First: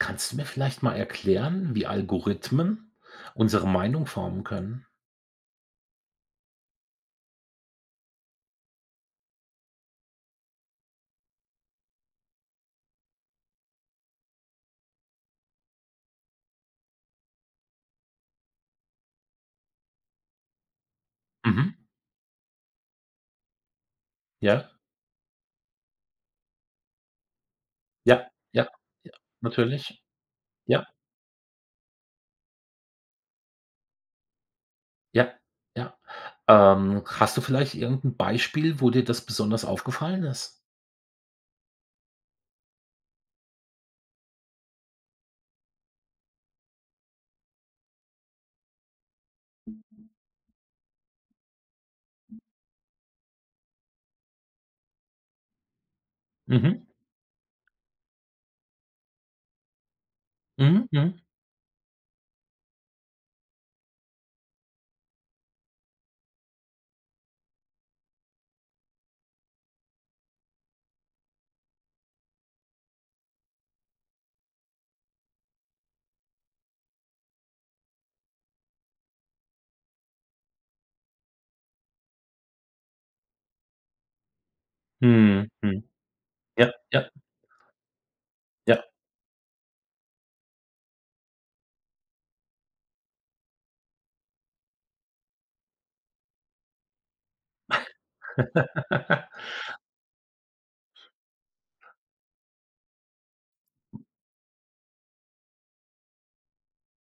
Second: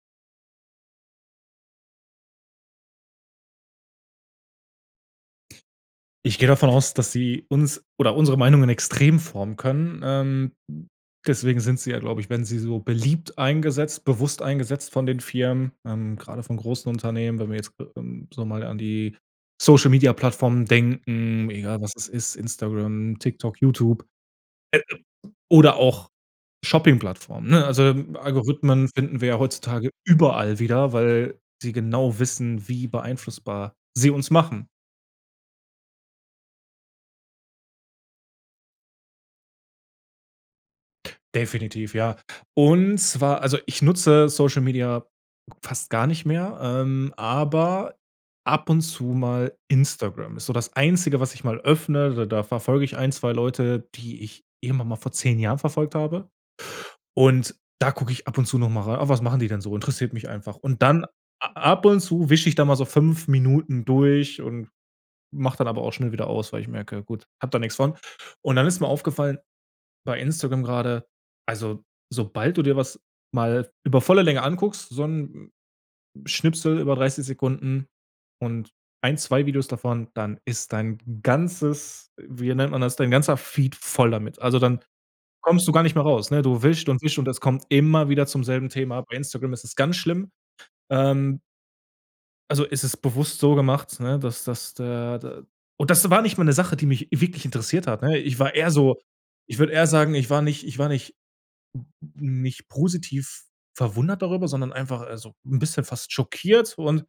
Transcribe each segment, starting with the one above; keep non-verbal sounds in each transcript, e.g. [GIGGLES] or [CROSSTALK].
Kannst du mir vielleicht mal erklären, wie Algorithmen unsere Meinung formen können? Ich gehe davon aus, dass sie uns oder unsere Meinungen extrem formen können, ähm, hm, deswegen sind sie ja, glaube ich werden sie so beliebt eingesetzt bewusst eingesetzt von den Firmen, ähm, grade von großen Unternehmen, wenn wir jetzt, ge ähm, so mal an die Social-Media-Plattformen denken, Mhm. egal was es ist, Instagram, Tiktok, YouTube. Äh, I Ja. oder auch Shopping Plattformen, ne? Also, ähm, Ja, ja, Algorithmen ja, finden wir ja heutzutage natürlich, überall ja. wieder, weil sie genau wissen, wie beeinflussbar sie uns machen. Ja, ja. Ähm, hast du vielleicht irgend 'n Beispiel, wo dir das besonders aufgefallen ist? Definitiv, ja. Und zwar, also, ich nutze Social-Media fast gar nicht mehr, ähm, aber ab und zu mal Instagram. Ist so das Einzige, was ich mal öffne. D da verfolge ich 1, 2 Leute, die ich irgendwann mal vor 10 Jahren verfolgt habe. Mhm. Und da gucke ich ab und zu noch mal rei „Ah, was machen die denn so?“ Interessiert mich einfach. Und Mhm, dann mhm. a ab und zu wisch ich da mal so 5 Minuten durch und mach dann aber auch schnell wieder aus, weil ich merke, gut, habe da nix von. Und dann ist mir aufgefallen, bei Instagram grade, also, sobald du dir was mal über volle Länge anguckst, so 'n Schnipsel über 30 Sekunden und 1, 2 Videos davon, dann ist dein ganzes wie nennt man das, dein ganzer Feed voll damit. Also, dann Mhm, kommst du mhm. gar nicht mehr raus, ne? Du Ja, wischt und ja. wischt und es kommt immer wieder zum selben Ja. Thema. Bei Instagram ist es ganz schlimm, ähm. Also, es ist bewusst so gemacht, ne, dass dass da da und das war nicht mal 'ne Sache, die mich wirklich interessiert hat, ne? Ich war eher so [GIGGLES] ich würde eher sagen, ich war nicht ich war nicht nicht positiv verwundert darüber, sondern einfach, also, 'n bisschen fast schockiert. Und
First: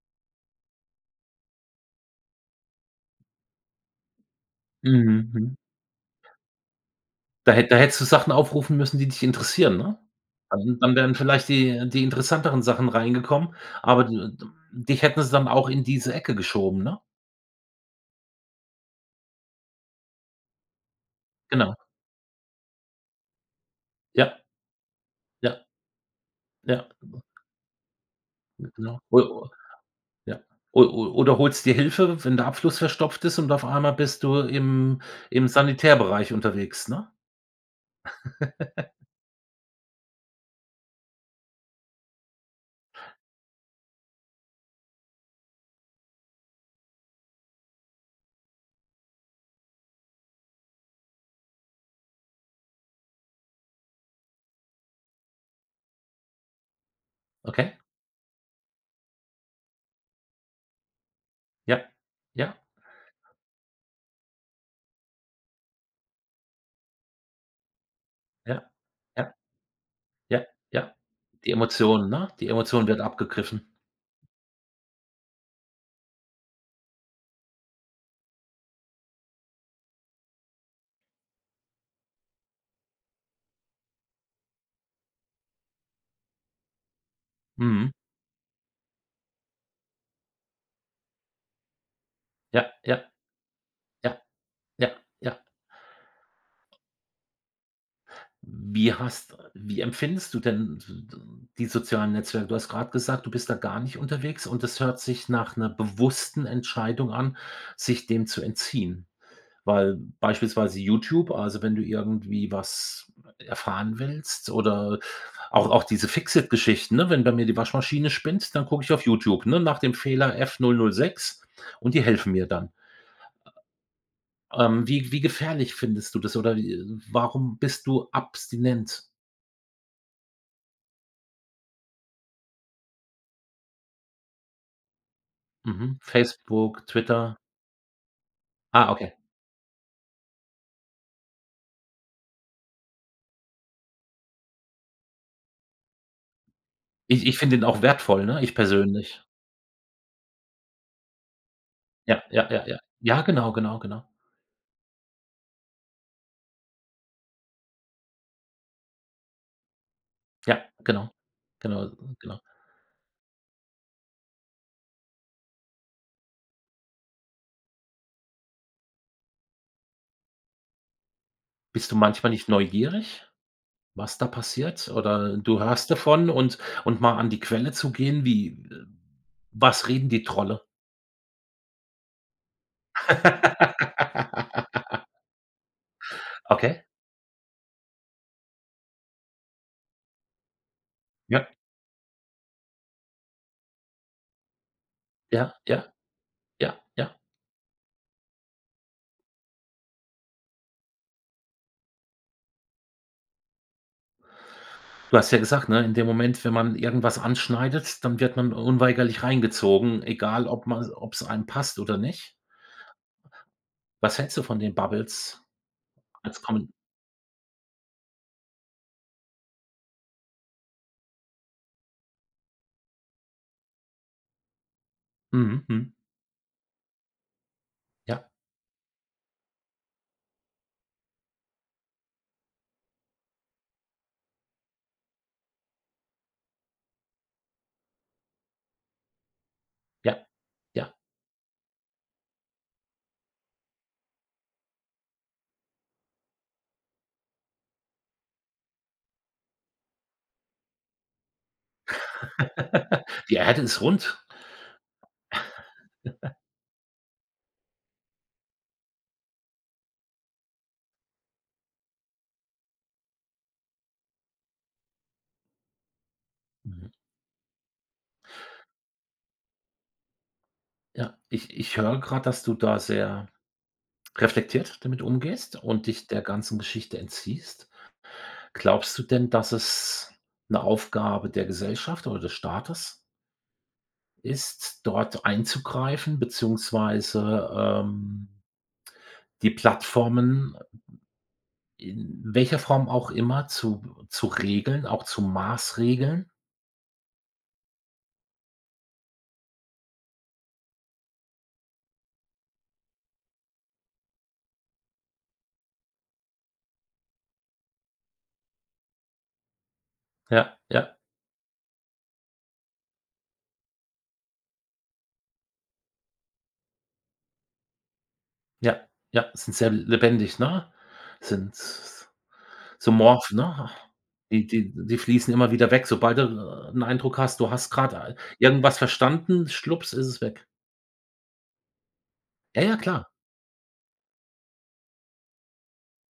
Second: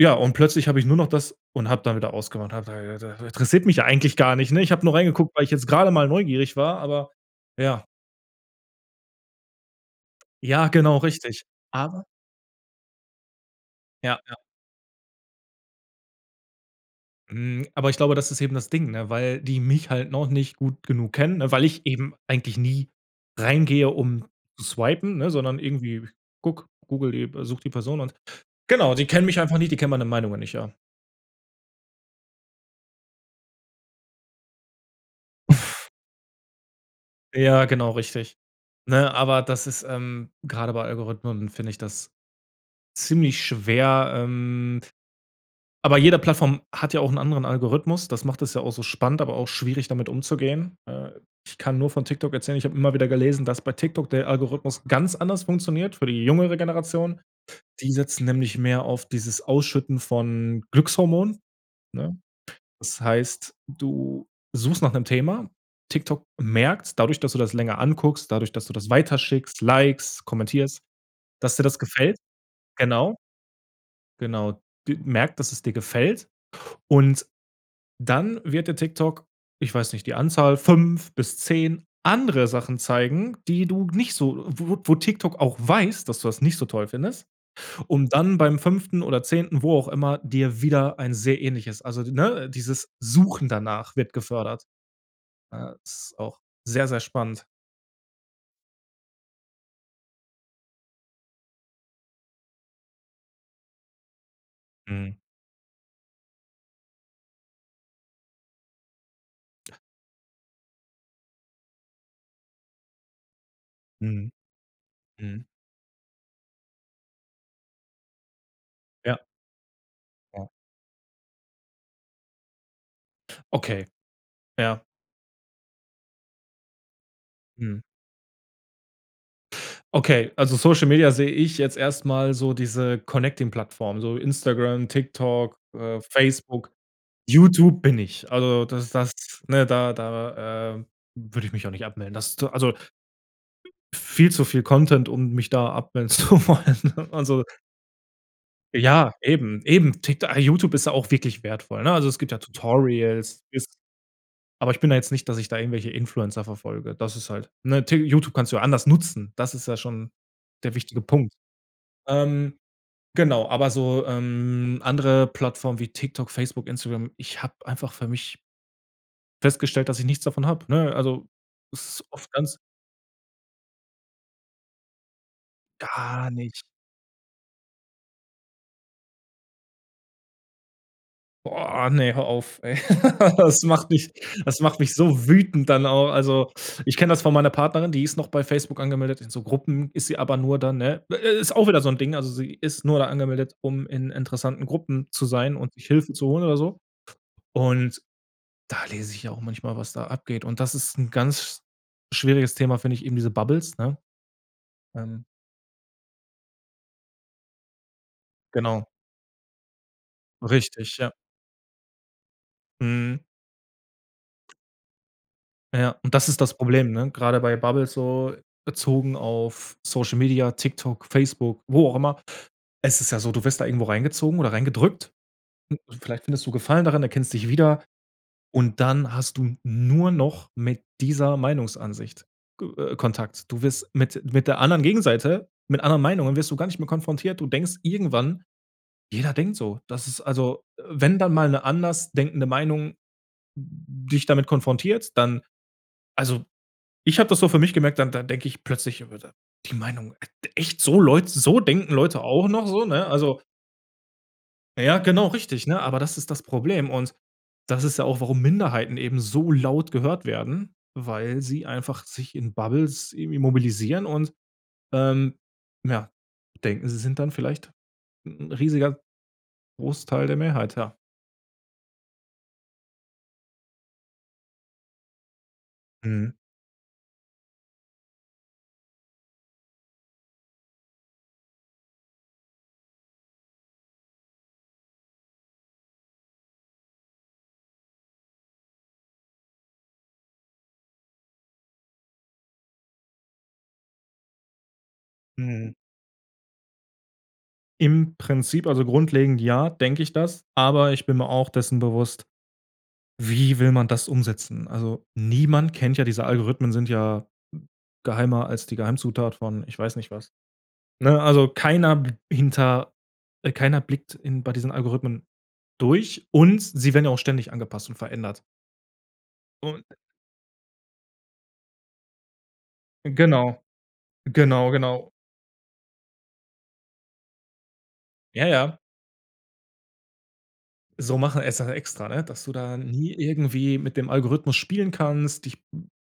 ja, und plötzlich habe ich nur noch das und habe dann wieder ausgemacht. Und habe da [UNINTELLIGIBLE] interessiert mich ja eigentlich gar nicht, ne? Ich hab nur reingeguckt, weil ich Mhm. jetzt grade mal neugierig war, aber Da hätt da ja. hättest du Sachen aufrufen müssen, die dich interessieren, ne? Ja, Dann dann genau, werden richtig. vielleicht die die Aber interessanteren Sachen reingekommen, aber d Ja, ja. d dich hätten sie dann auch in diese Ecke geschoben, ne? Mhm, aber ich glaube, das ist eben das Ding, ne? Weil die mich halt noch nicht gut genug kennen, ne? Weil Genau. ich eben eigentlich nie reingehe, um Ja. zu swipen, ne? Sondern Ja. irgendwie gucke, Ja. Google die äh, suche die Person und genau, Genau. die kennen mich O einfach nicht, die kennen meine Meinung ja, nicht, ja. o o oder holst dir Hilfe, wenn der Abfluss verstopft ist und auf einmal bist du im im [SNORTS] Sanitärbereich unterwegs, ne? Ja, genau richtig. [CHUCKLES] Ne, aber das ist, ähm, grade bei Algorithmen finde ich das ziemlich schwer, ähm, aber jede Plattform hat ja auch 'n anderen Algorithmus. Das macht es ja auch so spannend, aber auch schwierig, damit umzugehen. Äh, ich kann nur von TikTok erzählen, ich habe immer wieder gelesen, dass bei TikTok der Algorithmus ganz anders funktioniert für die jungere Generation. Okay. Die setzen nämlich mehr auf dieses ausschütten von Glückshormonen, Ja. ne? Ja. Das heißt, du suchst nach 'nem Thema. TikTok merkt's dadurch, dass du das länger anguckst, dadurch, Ja, dass du das ja. weiterschickst, likest, Ja, kommentierst, ja die dass dir das Emotionen gefällt. ne? Die Emotion wird Genau. abgegriffen. Genau. d merkt, dass es dir gefällt und dann wird dir TikTok, ich weiß nicht, die Anzahl 5 bis 10 andere Sachen zeigen, die du nicht so wo wo TikTok auch weiß, dass du das nicht so toll findest. Mhm. Um dann beim 5. oder 10., wo auch immer, dir wieder ein sehr ähnliches. Also d ne, Ja, dieses ja. Suchen danach wird Ja, gefördert. ja, ja. Ne, ist auch sehr, sehr spannend. Wie hast wie empfindest du denn d d die sozialen Netzwerke? Du hast grad gesagt, du bist da gar nicht unterwegs und es hört Mhm. sich nach 'ner bewussten Entscheidung an, sich dem zu entziehen. Weil beispielsweise YouTube, also, wenn du irgendwie was erfahren Mhm. willst oder Mhm. auch auch diese Fix-it-Geschichten, ne, wenn bei mir die Waschmaschine spinnt, dann gucke ich auf Ja. YouTube, ne, nach dem Fehler Ja. „F006“ und die helfen mir dann. Okay. Ja. Ähm, wie wie gefährlich findest du das oder, äh, warum Mhm. bist du abstinent? Okay, also, Social Media sehe ich jetzt erst mal so diese connecting Plattform, so Instagram, TikTok, Mhm. äh, Facebook, Facebook, Twitter. YouTube bin ich. Also, das Ah, das, okay. ne, da da, ähm, würde ich mich auch nicht abmelden. Das ist so, also viel zu viel Content, um mich da abmelden zu wollen, Ich ich also. find den auch wertvoll, ne? Ich Ja, persönlich. eben, eben. Tik YouTube ist ja auch wirklich wertvoll, ne? Also, es Ja, gibt ja ja, ja, ja. Ja, Tutorials, genau, ist genau, genau. aber ich bin ja jetzt nicht, dass ich da irgendwelche Influencer verfolge. Das ist halt, ne, T YouTube kannst du ja anders nutzen. Das ist ja schon Ja, der wichtige genau, Punkt. genau, genau. Ähm, genau, aber so, ähm, andere Plattformen wie TikTok, Facebook, Instagram, ich habe einfach für mich festgestellt, dass ich nichts davon habe, ne? Also, Bist du ist oft manchmal nicht ganz neugierig, was da passiert oder du hörst Gar davon und nicht. und mal an die Quelle zu gehen wie was reden die Trolle? Boah, ne, hör auf, ey. [CHUCKLES] Das macht mich das macht mich [LAUGHS] so wütend dann auch. Also, Okay. ich kenne das von meiner Partnerin, die ist noch bei Facebook angemeldet, in so Gruppen ist sie aber nur dann, ne? Ja. Ist auch wieder so 'n Ding. Also, sie ist nur da angemeldet, um in interessanten Gruppen zu Ja, sein und sich ja, Hilfe zu holen oder so. ja, ja. Und da lese ich ja auch manchmal, was da abgeht. Und das ist 'n ganz schwieriges Thema, finde ich, eben diese Bubbles, ne? Du Ähm hast ja gesagt, ne? In dem Moment, wenn man irgendwas anschneidet, dann wird man Genau. unweigerlich reingezogen, egal ob man Richtig, ja. ob's einem passt oder nicht. Mhm. Was hältst du von den Bubbles? Ja, und das ist Als das kommen Problem, ne? Grade bei Bubbles so bezogen auf Social Media, TikTok, Facebook, wo auch immer. Es ist ja so: Du wirst da irgendwo reingezogen oder reingedrückt. Mhm, mhm. Und vielleicht findest du Gefallen daran, erkennst dich wieder. Ja. Und dann hast du nur noch mit dieser Meinungsansicht g äh, Kontakt. Du wirst mit mit der anderen Gegenseite mit anderen Meinungen wirst du gar nicht mehr konfrontiert. Du denkst irgendwann: Jeder denkt so. Das ist, Ja, also äh, ja. wenn dann mal eine anders denkende Meinung d dich damit konfrontiert, dann also, ich habe das so für mich gemerkt, dann dann denke ich plötzlich über da die Meinung: „D echt, so Leute so denken Leute auch noch“, so, ne? [CHUCKLES] Die Also Erde ist rund. Ja, genau richtig, ne? Aber das ist [CHUCKLES] das Problem. Und das ist ja auch, warum Minderheiten eben so laut gehört werden, weil sie einfach sich in Bubbles irgendwie mobilisieren und, ähm, ja, denken, Mhm. sie sind dann vielleicht 'n riesiger Großteil der Mehrheit, ja. Ja, ich ich höre grad, dass du da sehr reflektiert damit umgehst und dich der Mhm. ganzen Geschichte entziehst. Glaubst du denn, dass es 'ne Aufgabe der Gesellschaft oder des Staates ist, dort einzugreifen beziehungsweise, ähm, die Plattformen, äh, m m in welcher Form auch immer zu b zu regeln, auch zu Mhm. maßregeln? Im Prinzip also, grundlegend, ja, denke ich das. Aber ich bin mir auch dessen bewusst: Wie will man das umsetzen? Also, niemand kennt ja diese Algorithmen, sind ja geheimer als die Geheimzutat von, ich weiß nicht was, Ja, ja. ne? Also, keiner b hinter äh, keiner blickt in bei diesen Algorithmen durch und sie werden auch ständig angepasst und verändert. Ja, ja, sind sehr Und lebendig, ne? Sind s so morph, Genau, ne? Die genau, die die genau. fließen immer wieder weg, sobald du 'n Eindruck hast, du hast grade, äh, Ja, ja. irgendwas verstanden, schwups, ist es weg. So machen es ja extra, ne? Dass du Ja, ja da klar. nie irgendwie mit dem Algorithmus spielen kannst, dich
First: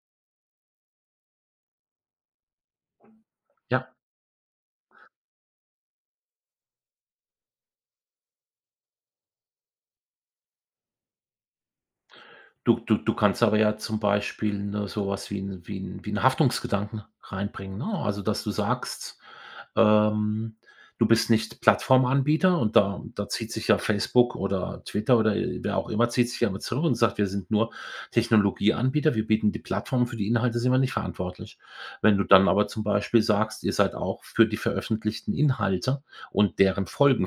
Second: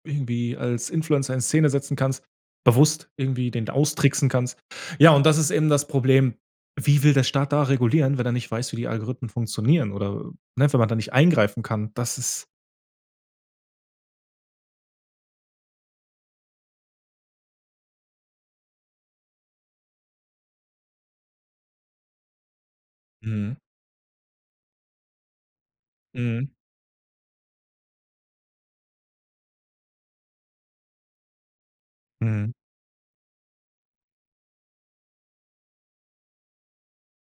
irgendwie als Influencer in Szene setzen kannst, bewusst irgendwie den Ja. austricksen kannst. Ja, und das ist eben das Problem. Wie will der Staat da regulieren, wenn er nicht weiß, wie die Algorithmen funktionieren oder, ne, wenn man da nicht eingreifen kann? Das ist Du du du kannst aber ja zum Beispiel, ne, so was wie 'n wie 'n wie 'n Haftungsgedanken reinbringen, ne? Also, dass du sagst, ähm, du bist nicht Plattformanbieter und da da zieht Mhm. sich ja Facebook oder Twitter oder wer auch immer zieht sich ja Mhm. immer zurück und sagt: „Wir sind nur Technologieanbieter. Wir bieten die Plattform für die Inhalte sind wir nicht verantwortlich.“ Wenn du dann Mhm. aber zum Beispiel sagst, ihr seid auch für die veröffentlichten Inhalte und deren Folgen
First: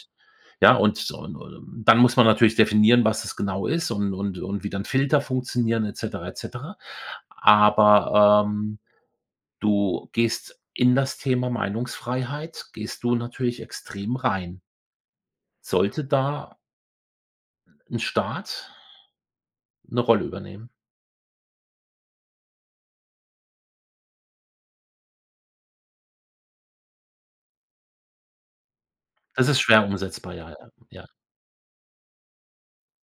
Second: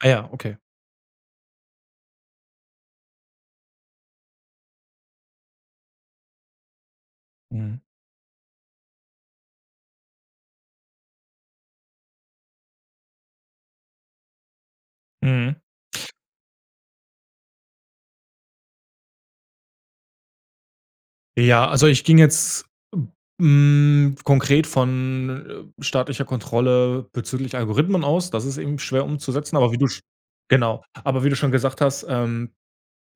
Ah ja okay. Ja, und und dann muss man natürlich definieren, was das genau ist und und und wie dann Filter funktionieren et cetera, et cetera. Mhm. Aber, ähm, du gehst in das Thema Meinungsfreiheit gehst du natürlich extrem rein Mhm. sollte da 'n Staat 'ne Rolle übernehmen? Ja, also, ich ging jetzt, hm, konkret von, äh, staatlicher Kontrolle bezüglich Algorithmen aus. Das ist eben schwer Es umzusetzen, ist aber wie schwer du sch umsetzbar, ja, ja, genau, ja. aber wie du schon gesagt hast, ähm,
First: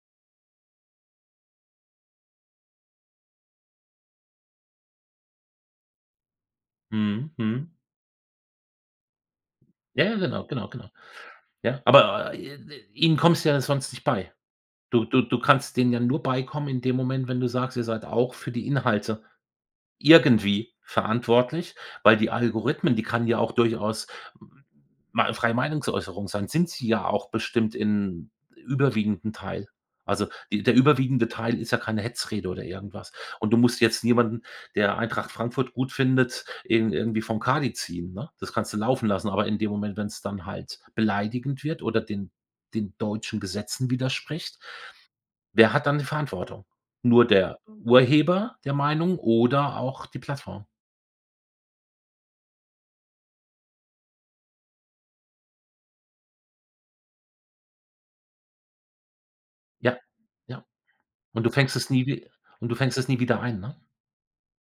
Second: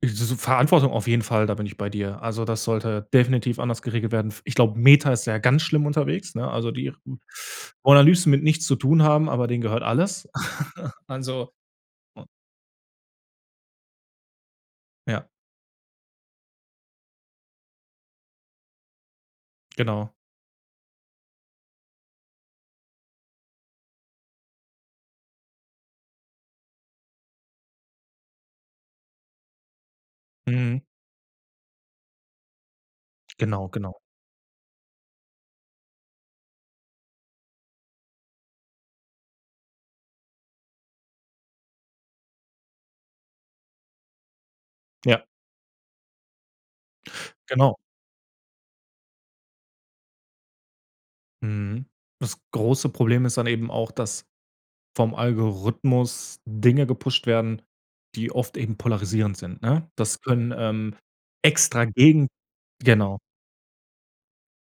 [UNINTELLIGIBLE] Verantwortung auf jeden Fall, da bin ich bei dir. Also, das sollte definitiv anders geregelt werden. F ich glaube, Meta ist ja ganz schlimm unterwegs, ne? Also, die Mhm, mhm. wollen am liebsten mit nichts zu tun haben, aber denen gehört Ja, ja, alles. genau, genau, genau. [CHUCKLES] Also Ja, aber, äh, ihnen kommst du ja sonst nicht bei. Du du Ja. du kannst denen ja nur beikommen in dem Moment, wenn du sagst: „Ihr seid auch für die Inhalte Genau. irgendwie verantwortlich.“ Weil die Algorithmen, die kann ja auch durchaus m mal freie Meinungsäußerung sein, sind sie ja auch bestimmt in überwiegenden Teil. Also, die der Mhm. überwiegende Teil ist ja keine Hetzrede oder irgendwas. Und du Genau, musst genau. jetzt niemanden, der Eintracht Frankfurt gut findet, ihn irgendwie vom Kadi ziehen, ne? Das kannst du laufen lassen, aber in dem Moment, wenn's dann halt beleidigend wird oder den den deutschen Gesetzen widerspricht, Ja. wer hat dann die Verantwortung? Nur der Genau. Urheber der Meinung oder auch die Plattform? Mhm, das große Problem ist dann eben auch, dass vom Algorithmus Dinge gepusht werden, die oft eben polarisierend sind, ne? Ja, Das können, ja, ähm, und du fängst extra es nie w gegen und du fängst es nie genau. wieder ein, ne?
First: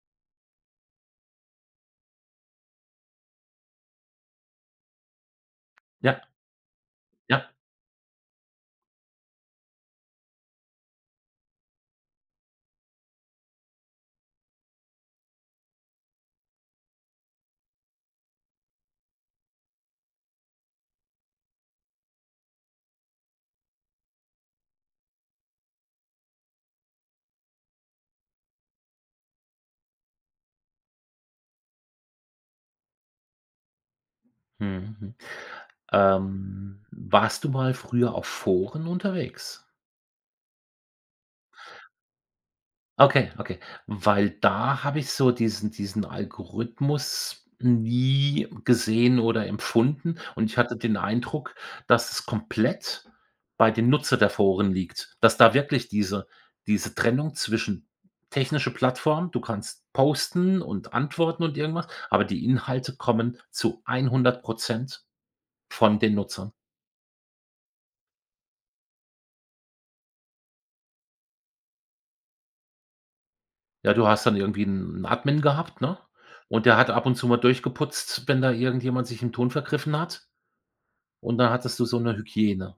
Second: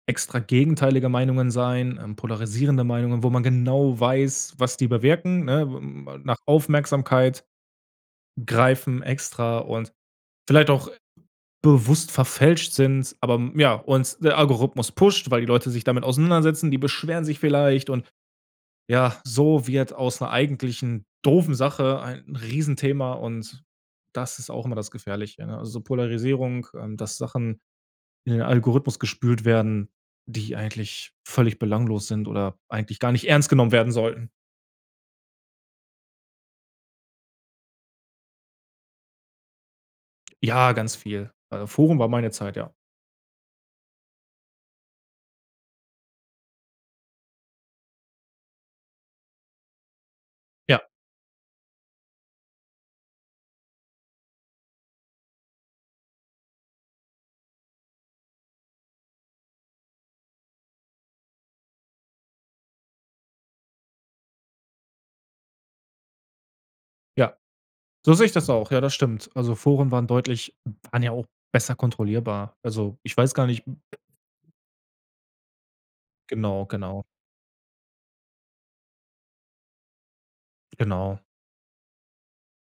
Extra gegenteilige Meinungen sein, ähm, polarisierende Meinungen, wo man genau weiß, was die bewirken, ne? Ja. Nach Aufmerksamkeit Ja. greifen extra und vielleicht auch bewusst verfälscht sind. Aber, ja und der Algorithmus pusht, weil die Leute sich damit auseinandersetzen, die beschweren sich vielleicht. Und, ja, so wird aus 'ner eigentlichen doofen Sache ein Riesenthema und das ist auch immer das Gefährliche, ne? Also, Polarisierung, ähm, dass Sachen in den Algorithmus gespült werden, die eigentlich völlig belanglos sind oder eigentlich gar nicht ernst genommen werden sollten. Mhm, ähm, warst du mal früher auf Foren unterwegs? Ja, ganz viel. Äh, Forum war meine Zeit, ja. Okay, okay. Weil da habe ich so diesen diesen Algorithmus nie gesehen oder empfunden. Und ich hatte Ja. den Eindruck, dass es komplett bei dem Nutzer der Foren liegt. Dass da wirklich diese diese Trennung zwischen technische Plattform, du kannst posten und antworten und irgendwas, aber die Inhalte kommen zu 100 % von den Nutzern. Ja. So sehe ich das auch. Ja, das stimmt. Also, Foren waren deutlich waren ja auch besser kontrollierbar. Also, ich weiß gar nicht Ja, du hast dann irgendwie 'n 'n Admin gehabt, ne? Genau, Und der hat genau. ab und zu mal durchgeputzt, wenn da irgendjemand sich im Ton vergriffen hat. Genau. Und dann hattest du so 'ne Hygiene.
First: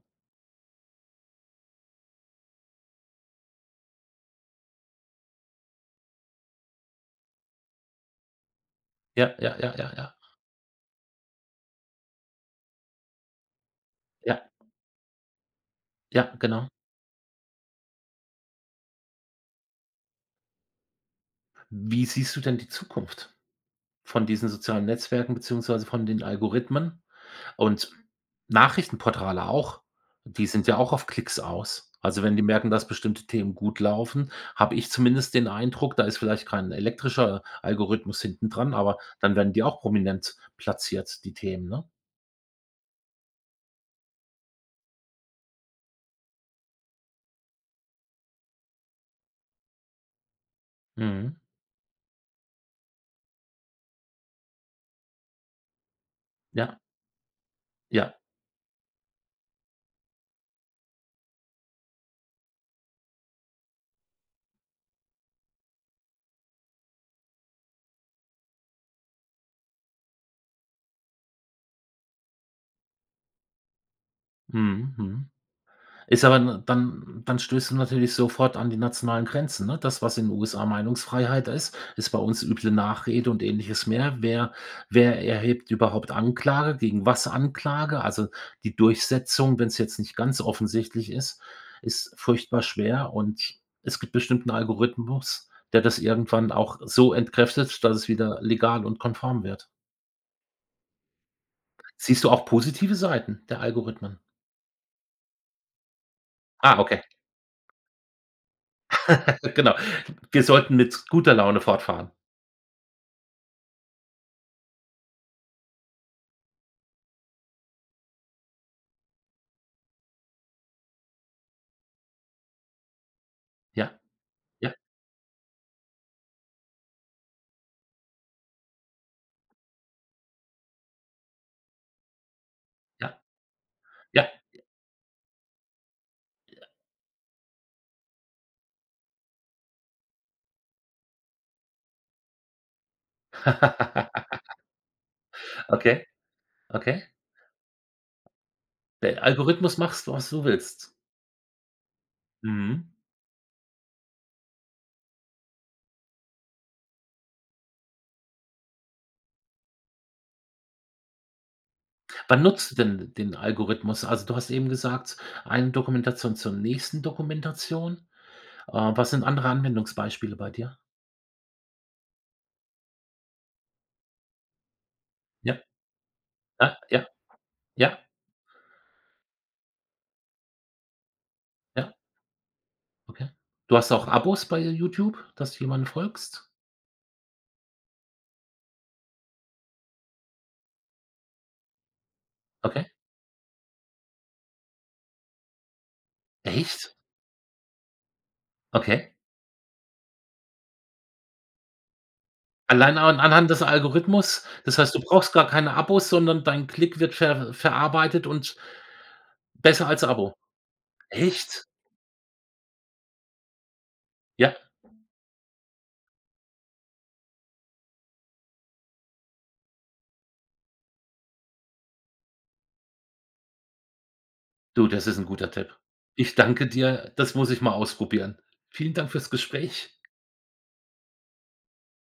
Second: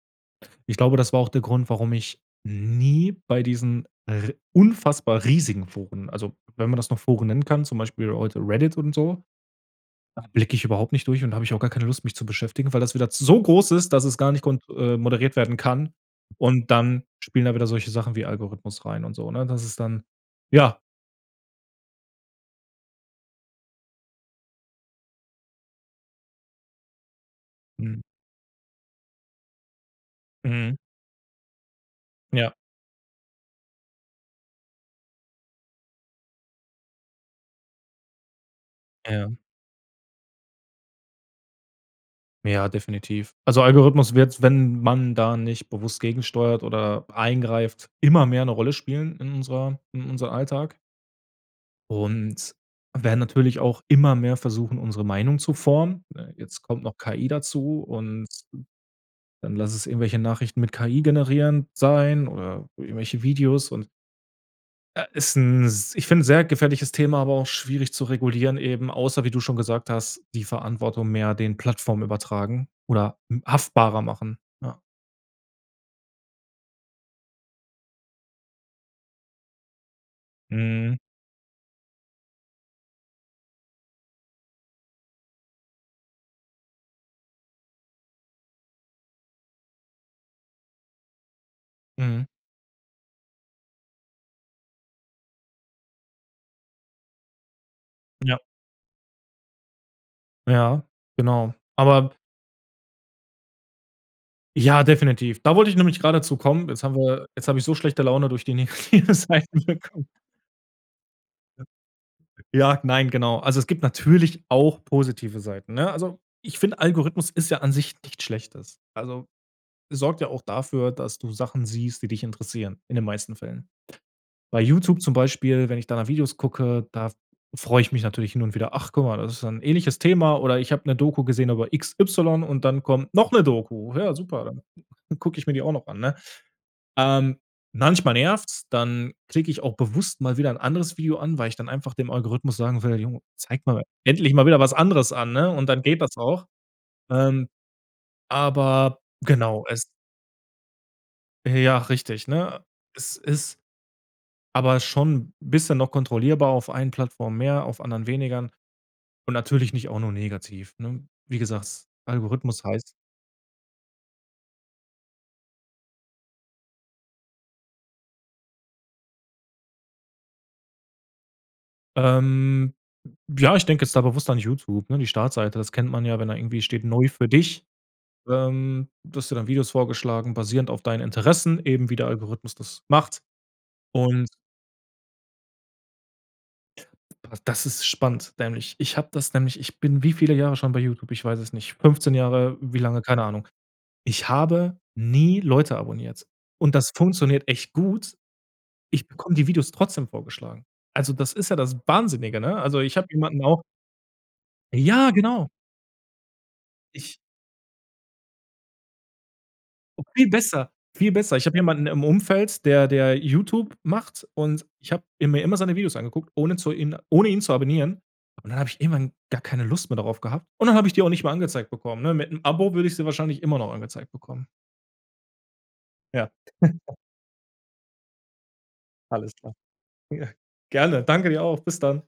Ich glaube, das war auch der Grund, warum ich nie bei diesen r unfassbar riesigen Foren also, wenn man das noch Foren nennen kann, zum Beispiel heute Reddit und so, Ja, ja, ja, ja, ja. da blicke ich überhaupt nicht durch und habe ich auch gar keine Lust, mich zu beschäftigen, weil das wieder so groß ist, dass es gar nicht Ja. kont äh, moderiert werden kann. Ja, genau. Und dann spielen da wieder solche Sachen wie Algorithmus rein und so, ne? Das ist dann ja. Wie siehst du denn die Zukunft von diesen sozialen Netzwerken beziehungsweise von den Algorithmen? Und Mhm. Nachrichtenportale auch, die sind Mhm. ja auch auf Klicks aus. Also, wenn die Ja. merken, dass bestimmte Themen gut laufen, habe ich zumindest den Eindruck, da ist vielleicht kein elektrischer Algorithmus hinten dran, aber Ja. dann werden die auch prominent platziert, die Themen, ne? Ja, definitiv. Also, Algorithmus wird, wenn man da nicht bewusst gegensteuert oder eingreift, immer mehr 'ne Rolle spielen in unserer in unserem Alltag. Mhm. Und werden natürlich auch immer mehr versuchen, unsere Meinung zu formen. Äh, jetzt Ja. kommt noch KI dazu Ja. und dann lasse es irgendwelche Nachrichten mit KI generierend sein oder irgendwelche Videos. Und äh, ist 'n s ich finde, sehr gefährliches Thema. Aber auch schwierig zu regulieren eben, außer wie du schon gesagt hast, die Verantwortung mehr den Plattform übertragen oder m haftbarer machen, ja. Mhm, mhm. Ist aber, ne dann dann stößt du natürlich sofort an die nationalen Grenzen, ne? Das, was in USA Mhm. Meinungsfreiheit ist, ist bei uns üble Nachrede und Ähnliches mehr. Wer wer erhebt überhaupt Anklage gegen was Anklage? Also, die Durchsetzung, wenn's jetzt nicht ganz offensichtlich ist, ist Mhm. furchtbar schwer und es gibt bestimmt 'n Algorithmus, der das irgendwann auch so entkräftet, dass es Ja. wieder legal und konform wird. Ja genau. Aber Siehst du auch positive Seiten der Algorithmen? Ja, definitiv. Da wollte ich nämlich grade dazukommen. Ah, Jetzt haben okay. wir jetzt habe ich so schlechte Laune durch die negative [CHUCKLES] Seiten Genau. bekommen. Wir sollten mit guter Laune fortfahren. [UNINTELLIGIBLE] Ja, nein, genau. Also, es gibt natürlich auch positive Seiten, ne? Also, ich finde, Algorithmus ist ja an sich nichts Schlechtes. Also, sorgt ja auch dafür, dass du Sachen siehst, die dich interessieren, in den meisten Fällen. Ja, Bei ja. YouTube zum Beispiel, wenn ich da nach Videos gucke, da freue ich mich natürlich hin und wieder: „Ach, guck mal, das ist dann 'n ähnliches Thema“ oder „ich habe 'ne Doku gesehen über x y und dann kommt Ja, noch 'ne Doku. Ja, ja, super, ja. dann gucke ich mir die auch noch an“, ne? Ja. Ähm, manchmal nervt's, dann klicke ich auch bewusst mal wieder 'n anderes Video an, weil ich dann einfach dem Algorithmus sagen will: „Jo, zeig mal [LAUGHS] endlich mal wieder was anderes an“, ne? Und dann geht Okay, das auch. okay. Ähm, aber, Dein genau, Algorithmus es machst du was du willst. Ja, richtig, ne? Mhm. Es ist aber schon bisschen noch kontrollierbar, auf einen Plattform mehr, auf anderen weniger und natürlich nicht auch nur negativ, ne? Wie gesagt, Wann Algorithmus nutzt du heißt denn den Algorithmus? Also du hast eben gesagt, eine Dokumentation zur nächsten Dokumentation. Äh, was sind andere Anwendungsbeispiele bei dir? Ähm. Ja, ich denke jetzt da bewusst an YouTube, ne? Die Startseite, Ja, das kennt man ja, wenn da irgendwie ja, steht: ja, „Neu für dich“, ja. ähm, dass dir dann Videos vorgeschlagen basierend auf deinen Interessen eben, Ja wie der Algorithmus das macht. okay. Du hast auch Und Abos bei YouTube, dass du jemanden folgst? P das ist spannend, nämlich. Ich habe das nämlich ich bin wie viele Jahre schon bei YouTube? Ich weiß es nicht, 15 Jahre wie Okay. lange keine Ahnung. Ich habe nie Leute abonniert. Und das Echt? funktioniert echt gut. Ich Okay. bekomme die Videos trotzdem vorgeschlagen. Also, das ist ja das Wahnsinnige, ne? Also, ich Allein habe an jemanden anhand auch des Algorithmus das heißt, du Ja, brauchst gar genau. keine Abos, sondern dein Klick wird Ich ver verarbeitet und besser als Viel Abo. besser, viel besser. Ich habe Echt? jemanden im Umfeld, der der YouTube macht Ja. und ich habe mir immer seine Videos angeguckt, ohne zu ihn ohne ihn zu abonnieren. Und dann habe ich irgendwann gar keine Lust mehr darauf gehabt. Und dann habe ich die auch nicht mehr angezeigt bekommen, ne? Mit 'nem Abo würde ich sie wahrscheinlich immer noch angezeigt bekommen. Du, das ist 'n guter Tipp. Ja. Ich danke [CHUCKLES] dir, das muss ich mal ausprobieren. Vielen Dank fürs Alles klar. Gespräch. Ja, gerne. Danke dir auch. Bis dann.